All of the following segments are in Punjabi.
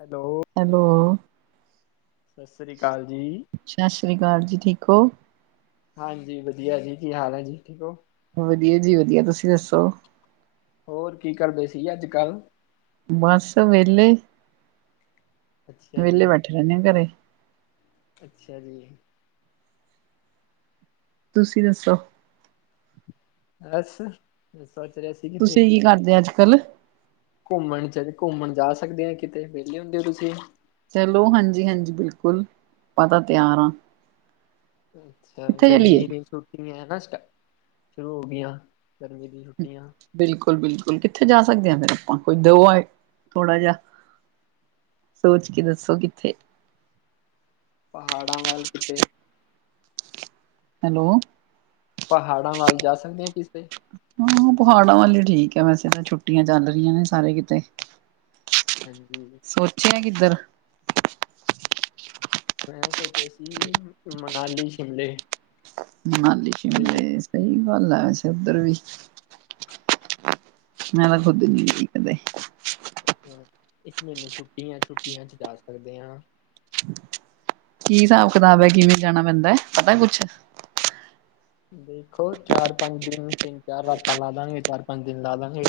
ਹੈਲੋ, ਹੈਲੋ, ਸਸਰੀ ਕਾਲ ਜੀ। ਸਸਰੀ ਕਾਲ ਜੀ। ਠੀਕ ਓ? ਹਾਂਜੀ ਵਧੀਆ ਜੀ। ਕੀ ਹਾਲ ਐ ਜੀ, ਠੀਕ ਓ? ਵਧੀਆ ਜੀ ਵਧੀਆ। ਤੁਸੀਂ ਦੱਸੋ? ਹੋਰ ਕੀ ਕਰਦੇ ਸੀਗੇ ਅੱਜ-ਕਲ? ਬਸ ਵਿਹਲੇ ਅੱਛਾ ਵਿਹਲੇ ਜੀ ਬੈਠੇ ਰਹਿੰਨੇ ਆ ਘਰੇ। ਅੱਛਾ ਜੀ‌। ਤੁਸੀਂ ਦੱਸੋ? ਬਸ ਸੋਚ ਰਿਹਾ ਸੀ ਕਿਤੇ ਤੁਸੀਂ ਕੀ ਕਰਦੇ ਅੱਜ ਕੱਲ? ਘੁੰਮਣ ਚ, ਘੁੰਮਣ ਜਾ ਸਕਦੇ ਆ ਕਿਤੇ, ਵਿਹਲੇ ਹੁੰਦੇ ਓ ਤੁਸੀਂ? ਚਲੋ ਹਾਂਜੀ-ਹਾਂਜੀ, ਬਿਲਕੁਲ। ਆਪਾਂ ਤਾਂ ਤਿਆਰ ਆ। ਅੱਛਾ ਚਲੀਏ? ਗਰਮੀ ਦੀ ਛੁੱਟੀ ਹੈ ਨਾ, ਸਟਾ ਸ਼ੁਰੂ ਹੋ ਗਈਆਂ ਗਰਮੀ ਛੁੱਟੀਆਂ ਬਿਲਕੁਲ-ਬਿਲਕੁਲ ਕਿੱਥੇ ਜਾ ਸਕਦੇ ਆ ਫੇਰ ਆਪਾਂ, ਕੋਈ ਦੋ ਆ ਥੋੜਾ ਜਿਹਾ ਸੋਚ ਕੇ ਦੱਸੋ ਕਿੱਥੇ? ਪਹਾੜਾਂ ਵੱਲ ਕਿਤੇ ਹੈਲੋ। ਪਹਾੜਾਂ ਵੱਲ ਜਾ ਸਕਦੇ ਆ ਕਿਸ ਤੇ? ਹਾਂ, ਪਹਾੜਾਂ ਵੱਲ ਈ ਠੀਕ ਆ ਵੈਸੇ ਤਾਂ ਛੁੱਟੀਆਂ ਚੱਲ ਰਹੀਆਂ ਨੇ ਸਾਰੇ ਕਿਤੇ। ਹਾਂਜੀ‌‌। [unintelligible] ਐ ਕਿੱਧਰ ਮੈਂ ਸੋਚਿਆ ਸੀ ਵੀ ਮਨਾਲੀ, ਸ਼ਿਮਲੇ ਮਨਾਲੀ, ਕਿਤੇ ਵੀ ਸ਼ਿਮਲੇ ਸਹੀ ਗੱਲ ਆ ਵੈਸੇ ਉਧਰ ਵੀ। ਮੈਂ ਵੈਸੇ ਹਾਂਜੀ ਓਧਰ ਗਈ ਨੀ ਕਦੇ ਹਾਂ, ਇਸ ਮਹੀਨੇ ਛੁੱਟੀਆਂ-ਛੁੱਟੀਆਂ ਚ ਜਾ ਸਕਦੇ ਆ। ਕੀ ਹਿਸਾਬ ਕਿਤਾਬ ਐ, ਕਿਵੇਂ ਜਾਣਾ ਪੈਂਦੈ, ਪਤਾ ਕੁਛ? ਦੇਖੋ ਚਾਰ-ਪੰਜ ਦਿਨ, ਤਿੰਨ-ਚਾਰ ਰਾਤਾਂ ਲਾ- ਲਾਗੇ, ਚਾਰ-ਪੰਜ ਦਿਨ ਲਾ-ਲਾਗੇ।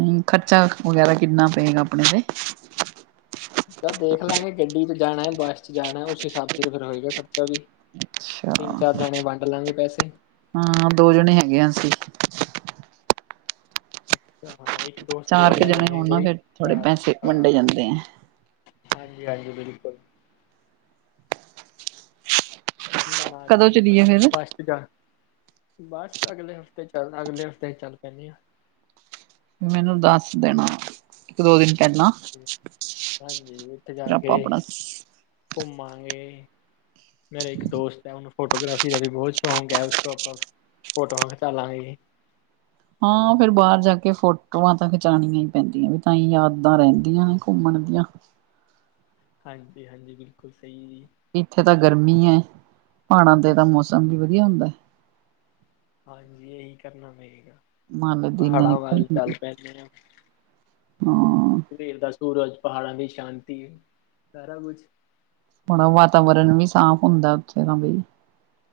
ਹੂੰ, ਖਰਚਾ ਵਗੈਰਾ ਕਿੰਨਾ ਪਏਗਾ ਆਪਣੇ ਤੇ? ਚੱਲ ਦੇਖ ਲਾਂਗੇ ਗੱਡੀ ਚ ਜਾਣਾ, ਬੱਸ ਚ ਜਾਣਾ, ਉਸ ਹਿਸਾਬ ਚ ਫਿਰ ਹੋਏਗਾ ਖਰਚਾ ਵੀ। ਅੱਛਾ ਤਿੰਨ-ਚਾਰ ਜਾਣੇ ਵੰਡ ਲਵਾਂਗੇ ਪੈਸੇ‌ ਹਾਂ, ਦੋ ਜਣੇ ਹੈਗੇ ਆ ਅਸੀ‌। ਅੱਛਾ। ਹਾਂ, ਇੱਕ ਦੋਸਤ ਚਾਰ ਹੋਰ ਕੁ ਲੈ ਜਣੇ ਜਾਗੇ ਹੋਣ ਨਾ ਕੋਈ ਫਿਰ ਥੋੜੇ ਚਾਰ, ਪੈਸੇ ਹਾਂ। ਵੰਡੇ ਜਾਂਦੇ ਆ ਹਾਂਜੀ-ਹਾਂਜੀ, ਬਿਲਕੁਲ। ਕਦੋਂ ਮਨਾਲੀ ਚਲੀਏ [unintelligible] ਫਿਰ ਬਸ [unintelligible] ਬਸ ਅਗਲੇ ਹਫ਼ਤੇ ਚੱਲ, ਅਗਲੇ ਹਫ਼ਤੇ ਚੱਲ ਪੈਂਨੇ ਆ। ਮੈਨੂੰ ਦੱਸ ਦੇਣਾ ਇੱਕ-ਦੋ ਦਿਨ ਪਹਿਲਾਂ। ਹਾਂਜੀ, ਓਥੇ ਫਿਰ ਜਾ ਕੇ ਆਪਾਂ ਆਪਣਾ ਘੁੰਮਾਂਗੇ। ਮੇਰੇ ਇੱਕ ਦੋਸਤ ਐ, ਉਹਨੂੰ ਫੋਟੋਗ੍ਰਾਫੀ ਦਾ ਵੀ ਬਹੁਤ ਸ਼ੌਕ ਐ, ਉਸ ਤੋਂ ਆਪਾਂ ਫ਼ੋਟੋਆਂ ਖਿਚਾ ਲਾਂਗੇ। ਹਾਂ ਫਿਰ ਬਾਰ ਜਾ ਕੇ ਫ਼ੋਟੋਆਂ ਤਾਂ ਖਿਚਾਣੀਆਂ ਈ ਪੈਂਦੀਆਂ ਵੀ ਤਾਂ ਈ ਯਾਦਾਂ ਰੈਂਦੀਆਂ ਐ ਘੁੰਮਣ ਦੀਆਂ। ਹਾਂਜੀ-ਹਾਂਜੀ ਬਿਲਕੁੱਲ ਸਈ ਜੀ। ਇੱਥੇ ਤਾਂ ਗਰਮੀ ਐ ਪਹਾੜਾਂ ਤੇ ਤਾਂ ਮੌਸਮ ਵੀ ਵਧੀਆ ਹੁੰਦਾ। ਹਾਂਜੀ ਏਹੀ ਕਰਨਾ ਪਏਗਾ, ਹਿਮਾਲਿਆ ਦੀ ਨਾ ਪਹਾੜਾਂ ਨਿਕਲ ਵੱਲ ਚੱਲ ਪੈ ਜਿਵੇਂ ਹਾਂ ਓ ਸਵੇਰ ਦਾ ਸੂਰਜ ਪਹਾੜਾਂ ਦੀ ਸ਼ਾਂਤੀ ਏ ਸਾਰਾ ਕੁਛ। ਬੜਾ ਵਾਤਾਵਰਨ ਵੀ ਸਾਫ਼ ਹੁੰਦਾ ਉੱਥੇ ਦਾ ਬਈ।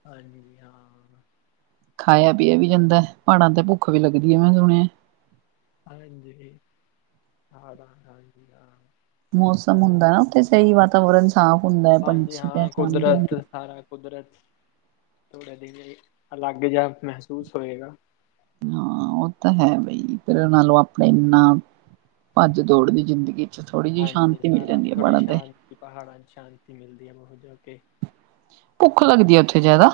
ਹਾਂਜੀ ਜੀ ਹਾਂ। ਖਾਇਆ ਪੀਆ ਵੀ ਜਾਂਦਾ ਐ ਪਹਾੜਾਂ ਤੇ ਭੁੱਖ ਵੀ ਲੱਗਦੀ ਏ ਮੈਂ ਸੁਣਿਆ। ਹਾਂਜੀ, ਪਹਾੜਾਂ ਹਾਂਜੀ ਹਾਂ। ਮੌਸਮ ਹੁੰਦਾ ਨਾ ਉੱਥੇ ਸਈ ਵਾਤਾਵਰਨ ਸਾਫ਼ ਹੁੰਦਾ ਐ ਹਾਂਜੀ ਪੰਛੀ ਹਾਂ ਚਿਹਚਹਾਦੇ ਨੇ। ਕੁਦਰਤ ਸਾਰਾ ਕੁਦਰਤ, ਥੋੜੇ ਦਿਨ ਨਈ ਅਲੱਗ ਜਾ ਮਹਿਸੂਸ ਹੋਏਗਾ। ਹਾਂ ਓ ਤਾਂ ਹੈ ਬਈ ਫੇਰ ਨਾਲੋਂ ਆਪਣੇ ਇਨਾਂ ਭੱਜ ਦੌੜ ਦੀ ਜ਼ਿੰਦਗੀ ਚ ਥੋੜੀ ਜੀ ਸ਼ਾਂਤੀ ਮਿਲ ਜਾਂਦੀ ਏ ਪਾੜਾਂ ਤੇ। ਕਿ ਪਹਾੜਾਂ ਚ ਸ਼ਾਂਤੀ ਮਿਲਦੀ ਐ ਮੂੰ ਜੋ ਕੇ ਭੁੱਖ ਲੱਗਦੀ ਐ ਉੱਥੇ ਜਿਆਦਾ।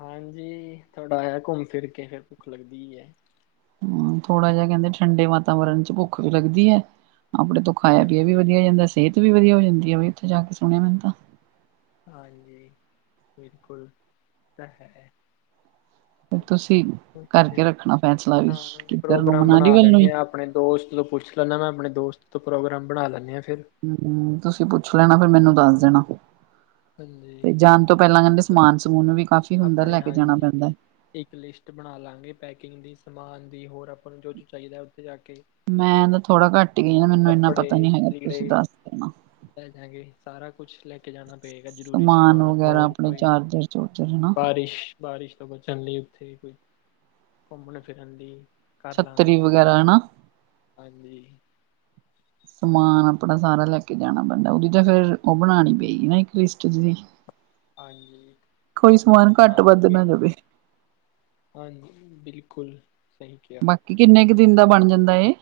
ਹਾਂਜੀ ਥੋੜਾ ਜਾ ਘੁੰਮ ਫਿਰ ਕੇ ਫੇਰ ਭੁੱਖ ਲੱਗਦੀ ਐ। ਹੂੰ ਥੋੜਾ ਜਾ ਕੈਂਦੇ ਠੰਡੇ ਵਾਤਾਵਰਨ ਚ ਭੁੱਖ ਵੀ ਲੱਗਦੀ ਐ ਆਪਣੇ ਤੋਂ ਖਾਇਆ ਪੀਆ ਵੀ ਹਾਂਜੀ। ਵਧੀਆ ਹੋ ਜਾਂਦਾ, ਸੇਅਤ ਵੀ ਵਧੀਆ ਹੋ ਜਾਂਦੀ ਐ ਬਈ ਉੱਥੇ ਜਾਂ ਕੇ ਸੁਣਿਆ ਮੈਂ ਤਾਂ। ਹਾਂਜੀ, ਬਿਲਕੁੱਲ ਤਾਂ ਹੈ। ਤੁਸੀਂ ਓਕੇ ਕਰਕੇ ਰੱਖਣਾ ਫੈਸਲਾ ਵੀ ਹਾਂਜੀ ਕਿੱਧਰ ਨੂੰ ਪ੍ਰੋਗਰਾਮ ਮਨਾਲੀ ਬਣਾ ਵੱਲ ਨੂੰ ਹੀ ਲੈਂਨੇ ਆ ਆਪਣੇ ਦੋਸਤ ਤੋਂ ਪੁੱਛ ਲੈਂਨਾ ਮੈਂ ਆਪਣੇ ਦੋਸਤ ਤੋਂ ਪ੍ਰੋਗਰਾਮ ਬਣਾ ਲੈਂਨੇ ਆ ਫਿਰ। ਹੂੰ ਤੁਸੀਂ ਪੁੱਛ ਲੈਣਾ ਫੇਰ ਮੈਨੂੰ ਦੱਸ ਦੇਣਾ। ਹਾਂਜੀ ਤੇ ਜਾਣ ਤੋਂ ਪੈਲਾਂ ਕੈਂਦੇ ਸਮਾਨ ਸਮੂਨ ਵੀ ਕਾਫ਼ੀ ਹੁੰਦਾ ਆਪਣੀ ਲੈ ਕੇ ਜਾਣਾ ਹਾਂਜੀ। ਪੈਂਦਾ ਐ। ਇੱਕ ਲਿਸਟ ਬਣਾਲਾਂਗੇ ਪੈਕਿੰਗ ਦੀ, ਸਮਾਨ ਦੀ ਹੋਰ ਆਪਾਂ ਨੂੰ ਜੋ-ਜੋ ਚਾਈਦਾ ਐ ਉੱਥੇ ਜਾ ਕੇ ਮੈਂ ਤਾਂ ਥੋੜਾ ਘੱਟ ਈ ਗਈ ਆ ਮੈਨੂੰ ਇੰਨਾ ਕੱਪੜੇ ਪਤਾ ਨੀ ਹੈਗਾ ਲੀੜੇ ਤੁਸੀਂ ਦੱਸ ਦੇਣਾ। ਲੈ ਜਾਗੇ ਸਾਰਾ ਕੁਛ ਲੈ ਕੇ ਜਾ ਪੇਗਾ ਜ਼ਰੂਰੀ ਸਮਾਨ ਵਗੈਰਾ ਹੋਰ ਆਪਣੇ ਕੋਈ, ਚਾਰਜਰ ਚੂਰਜਰ ਹਨਾ ਬਾਰਿਸ਼ ਬਾਰਿਸ਼ ਤੋਂ ਬਚਣ ਲਈ ਉੱਥੇ ਕੋਈ, ਘੁੰਮਣ ਫਿਰਨ ਲਈ ਛੱਤਰੀ ਵਗੈਰਾ ਹਨਾ। ਹਾਂਜੀ। ਸਮਾਨ ਆਪਣਾ ਸਾਰਾ ਲੈ ਕੇ ਜਾਣਾ ਪੈਂਦਾ ਉਦੀ ਤਾਂ ਫੇਰ ਓ ਬਣਾਣੀ ਪੇਗੀ ਨਾ ਇੱਕ ਲਿਸਟ ਜੀ। ਹਾਂਜੀ, ਕੋਈ ਲਿਸਟ ਸਮਾਨ ਘੱਟ ਬਣਾ ਵੱਧ ਕੇ ਨਾ ਜਾਵੇ ਹਾਂ ਜੀ ਬਿਲਕੁੱਲ ਸਹੀ ਕੇਆ। ਬਾਕੀ ਕਿੰਨੇ ਕ ਦਿਨ ਦਾ ਬਣ ਜਾਂਦਾ ਏ?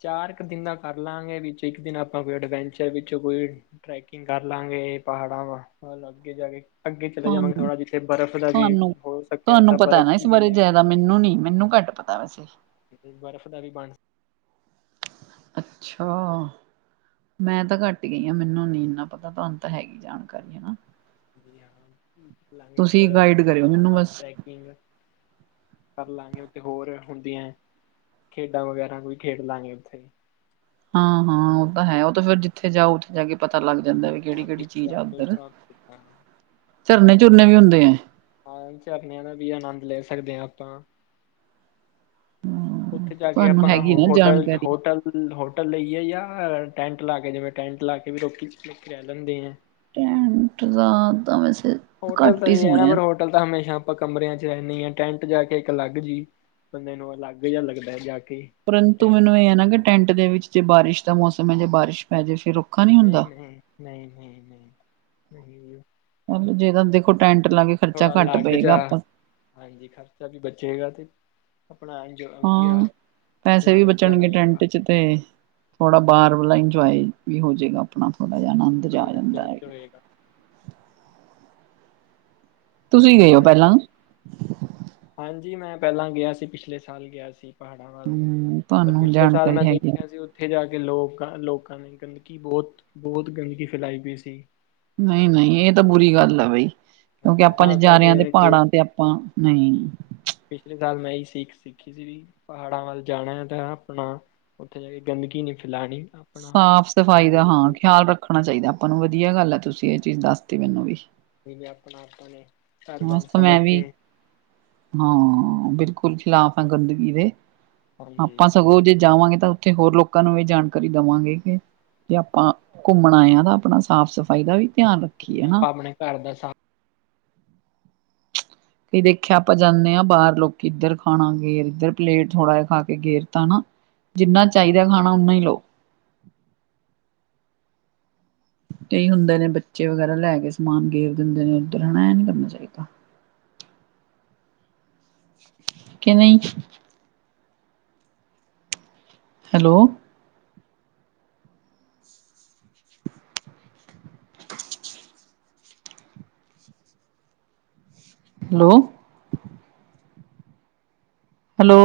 ਚਾਰ ਕ ਦਿਨ ਦਾ ਕਰ ਲਾਂਗੇ ਵਿੱਚ ਇੱਕ ਦਿਨ ਆਪਾਂ ਕੋਈ ਐਡਵੈਂਚਰ ਵਿੱਚ ਕੋਈ ਟਰੈਕਿੰਗ ਕਰ ਲਾਂਗੇ ਪਹਾੜਾਂ ਵਾ ਹਲ ਅੱਗੇ ਜਾ ਕੇ ਅੱਗੇ ਚਲੇ ਜਾਵਾਂਗੇ ਤੁਹਾਨੂੰ ਥੋੜਾ ਜਿੱਥੇ ਬਰਫ਼ ਦਾ ਵੀ ਤੁਹਾਨੂੰ ਹੋ ਸਕਿਆ ਤੁਹਾਨੂੰ ਤਾਂ ਪਤਾ ਬਰਫ਼ ਵੀ ਮਿਲੇਗੀ। ਤਾਂ ਵੈਸੇ ਉੱਥੇ ਬਰਫ਼ ਦਾ ਵੀ ਬਣ। ਅੱਛਾ! ਮੈਂ ਤਾਂ ਘੱਟ ਈ ਗਈ ਆ ਮੈਨੂੰ ਨੀ ਇਨਾਂ ਪਤਾ ਤੁਹਾਨੂੰ ਤਾਂ ਹੈਗੀ ਜਾਣਕਾਰੀ ਹਨਾ। ਜੀ ਹਾਂ ਖ ਲਾਗੇ ਤੁਸੀਂ ਬਰਫ਼ ਗਾਈਡ ਕਰਿਓ ਪਹਾੜਾਂ ਮੈਨੂੰ ਵੱਲ ਬਸ। ਟ੍ਰੈਕਿੰਗ ਕਰ ਲਾਂਗੇ ਉੱਥੇ ਹੋਰ ਹੁੰਦੀ ਐ ਖੇਡਾਂ ਵਗੈਰਾ ਵੀ ਖੇਡ ਲਾਂਗੇ ਉੱਥੇ। ਹਾਂ-ਹਾਂ ਉਹ ਤਾਂ ਹੈ, ਉਹ ਤਾਂ ਫੇਰ ਜਿੱਥੇ ਜਾਓ ਉੱਥੇ ਜਾ ਕੇ ਪਤਾ ਲੱਗ ਜਾਂਦਾ ਵਈ। [unintelligible] ਝਰਨੇ ਝੁਰਨੇ ਵੀ ਹੁੰਦੇ ਹੈ? ਹਾਂ ਚਰਨੇਆ ਦਾ ਵੀ ਆਨੰਦ ਲੈ ਸਕਦੇ ਆ ਆਪਾਂ। ਉੱਥੇ ਜਾ ਕੇ ਤੁਹਾਨੂੰ ਆਪਾਂ ਨਾ ਹੈਗੀ ਹੋਟਲ - ਜਾਣਕਾਰੀ। ਹੋਟਲ ਹੋਟਲ ਲਈਏ ਜਾਂ, ਟੈਂਟ ਲਾ ਕੇ ਜਿਵੇਂ ਟੈਂਟ ਲਾ ਕੇ ਵੀ ਲੋਕੀ ਲੋਕੀ ਏਥੇ ਆ ਜਾਂਦੇ ਹੈ। ਟੈਂਟ ਲਾਂਨ ਦਾ ਵੈਸੇ ਹੋਟਲ ਘੱਟ ਤਾਂ ਹੀ ਇਹ ਹੈ ਨਾ ਸੁਣਿਆ। ਪਰ ਹੋਟਲ ਤਾਂ ਹਮੇਸ਼ਾ ਆਪਾਂ ਕਮਰਿਆਂ ਚ ਰਹਿੰਦੇ ਹਾਂ ਟੈਂਟ ਜਾ ਕੇ ਇੱਕ ਅਲੱਗ ਜੀ। ਬੰਦੇ ਨੂੰ ਅਲੱਗ ਜਾ ਲੱਗਦਾ ਹੈ ਜਾ ਕੇ। ਵੀ ਪਰੰਤੂ ਟੈਂਟ ਮੈਨੂੰ ਇਹ ਹੈ ਨਾ ਕਿ ਟੈਂਟ ਦੇ ਵਿੱਚ ਜੇ ਬਾਰਿਸ਼ ਦਾ ਮੌਸਮ ਹੈ ਜੇ ਬਾਰਿਸ਼ ਪੈ ਜਾਵੇ ਫੇਰ ਨਹੀਂ -ਨਹੀਂ- ਨਹੀਂ- ਨਹੀਂ- ਨਹੀਂ ਜੇ ਤਾ ਦੇਖੋ ਟੈਂਟ ਲਾ ਕੇ ਖਰਚਾ ਥੋੜਾ ਘੱਟ ਅਲੱਗ ਪਏਗਾ ਜਾ ਆਪਾਂ। ਹਾਂਜੀ ਖਰਚਾ ਵੀ ਬਚੇਗਾ ਤੇ ਆਪਣਾ ਵਧੀਆ ਹਾਂ ਪੈਸੇ ਵੀ ਮਨੋਰੰਜਨ ਬਚਣਗੇ ਹੋਏਗਾ ਟੈਂਟ ਚ ਤੇ ਥੋੜਾ ਬਾਹਰ ਵਾਲਾ ਇੰਜੋਏ ਵੀ ਹੋਜੇਗਾ ਆਪਣਾ ਥੋੜਾ ਜਾ ਅਨੰਦ। ਮਨੋਰੰਜਨ ਵੀ ਹੋਏਗਾ। ਤੁਸੀਂ ਗਏ ਹੋ ਪਹਿਲਾਂ ਮਨੋਰੰਜਨ, ਹਾਂਜੀ ਮੈਂ ਪਹਿਲਾਂ ਗਿਆ ਸੀ, ਪਿਛਲੇ ਸਾਲ ਗਿਆ ਸੀ। ਪਹਾੜਾਂ ਵੱਲ, ਹੂੰ ਪਰ ਤੁਹਾਨੂੰ ਪਿਛਲੇ ਸਾਲ ਜਾਣਕਾਰੀ ਮੈਂ ਹੈਗੀ ਆ ਦੇਖਿਆ ਸੀ ਓ ਇੱਥੇ ਜਾ ਕੇ ਲੋਕ ਨੇ - ਲੋਕਾਂ ਨੇ ਗੰਦਗੀ ਬਹੁਤ-ਬਹੁਤ ਗੰਦਗੀ ਫੈਲਾਈ ਪਈ ਸੀ। ਨਹੀਂ- ਨਹੀਂ ਇਹ ਤਾਂ ਬੁਰੀ ਗੱਲ ਹੈ ਬਈ। ਕਿਉਂਕਿ ਆਪਾਂ ਜੇ ਤਾਂ ਜਾ ਰਿਆਂ ਤੇ ਜਿਹੜੇ ਕਿ ਪਹਾੜਾਂ ਤੇ ਆਪਾਂ ਨਈ। ਪਿਛਲੇ ਸਾਲ ਮੈਂ ਇਹੀ ਸਿੱਖ ਸਿੱਖੀ ਸੀ ਵਈ ਪਹਾੜਾਂ ਵੱਲ ਜਾਣਾ ਹੈ ਤਾਂ ਆਪਣਾ ਉੱਥੇ ਜਾ ਕੇ ਗੰਦਗੀ ਨਹੀਂ ਫੈਲਾੜੀ। ਸਾਫ਼ ਸਫ਼ਾਈ ਦਾ, ਹਾਂ ਖਿਆਲ ਰੱਖਣਾ ਚਾਹੀਦਾ ਆਪਾਂ ਨੂੰ ਵਧੀਆ ਗੱਲ ਹੈ ਤੁਸੀਂ ਇਹ ਚੀਜ਼ ਦੱਸਤੀ ਮੈਨੂੰ ਵੀ। ਜ ਆਪਣਾ ਆਪਾਂ ਨੇ। ਘਰ ਵਾਂਗ ਮਸਤ ਸਮਝ ਮੈਂ ਵੀ, ਕੇ ਹਾਂ ਬਿਲਕੁਲ ਖਿਲਾਫ ਆ ਗੰਦਗੀ ਦੇ। ਹਾਂਜੀ ਆਪਾਂ ਸਗੋਂ ਜੇ ਜਾਵਾਂਗੇ ਤਾਂ ਉੱਥੇ ਹੋਰ ਲੋਕਾਂ ਨੂੰ ਇਹ ਜਾਣਕਾਰੀ ਦੇਵਾਂਗੇ ਕਿ ਜੇ ਆਪਾਂ ਘੁੰਮਣਾ ਆਏ ਹ ਨਾਂ ਆਪਣਾ ਸਾਫ਼ ਸਫ਼ਾਈ ਦਾ ਵੀ ਧਿਆਨ ਰੱਖ ਜਿਵੇਂ ਆਪਾਂ ਆਪਣੇ ਘਰ ਦਾ ਸਾ ਕਈ ਦੇਖਿਆ ਆਪਾਂ ਜਾਂਨੇ ਆ, ਬਾਹਰ ਲੋਕੀ ਇੱਧਰ ਖਾਣਾ ਗੇਰ ਇੱਧਰ ਪਲੇਟ ਥੋੜ੍ਹਾ ਜਿਹਾ ਖਾ ਕੇ ਗੇਰ ਤਾਂ ਨਾ ਜਿੰਨਾ ਚਾਹੀਦਾ ਖਾਣਾ ਓਨਾ ਹੀ ਲਓ। ਕਈ ਹੁੰਦੇ ਨੇ ਬੱਚੇ ਵਗੈਰਾ ਲੈ ਕੇ ਸਮਾਨ ਗੇਰ ਦਿੰਦੇ ਨੇ ਉੱਧਰ ਹੈਨ, ਇਹ ਨਹੀ ਕਰਨਾ ਚਾਹੀਦਾ। ਕਿਵੇਂ? ਹੈਲੋ! ਹੈਲੋ! ਹੈਲੋ!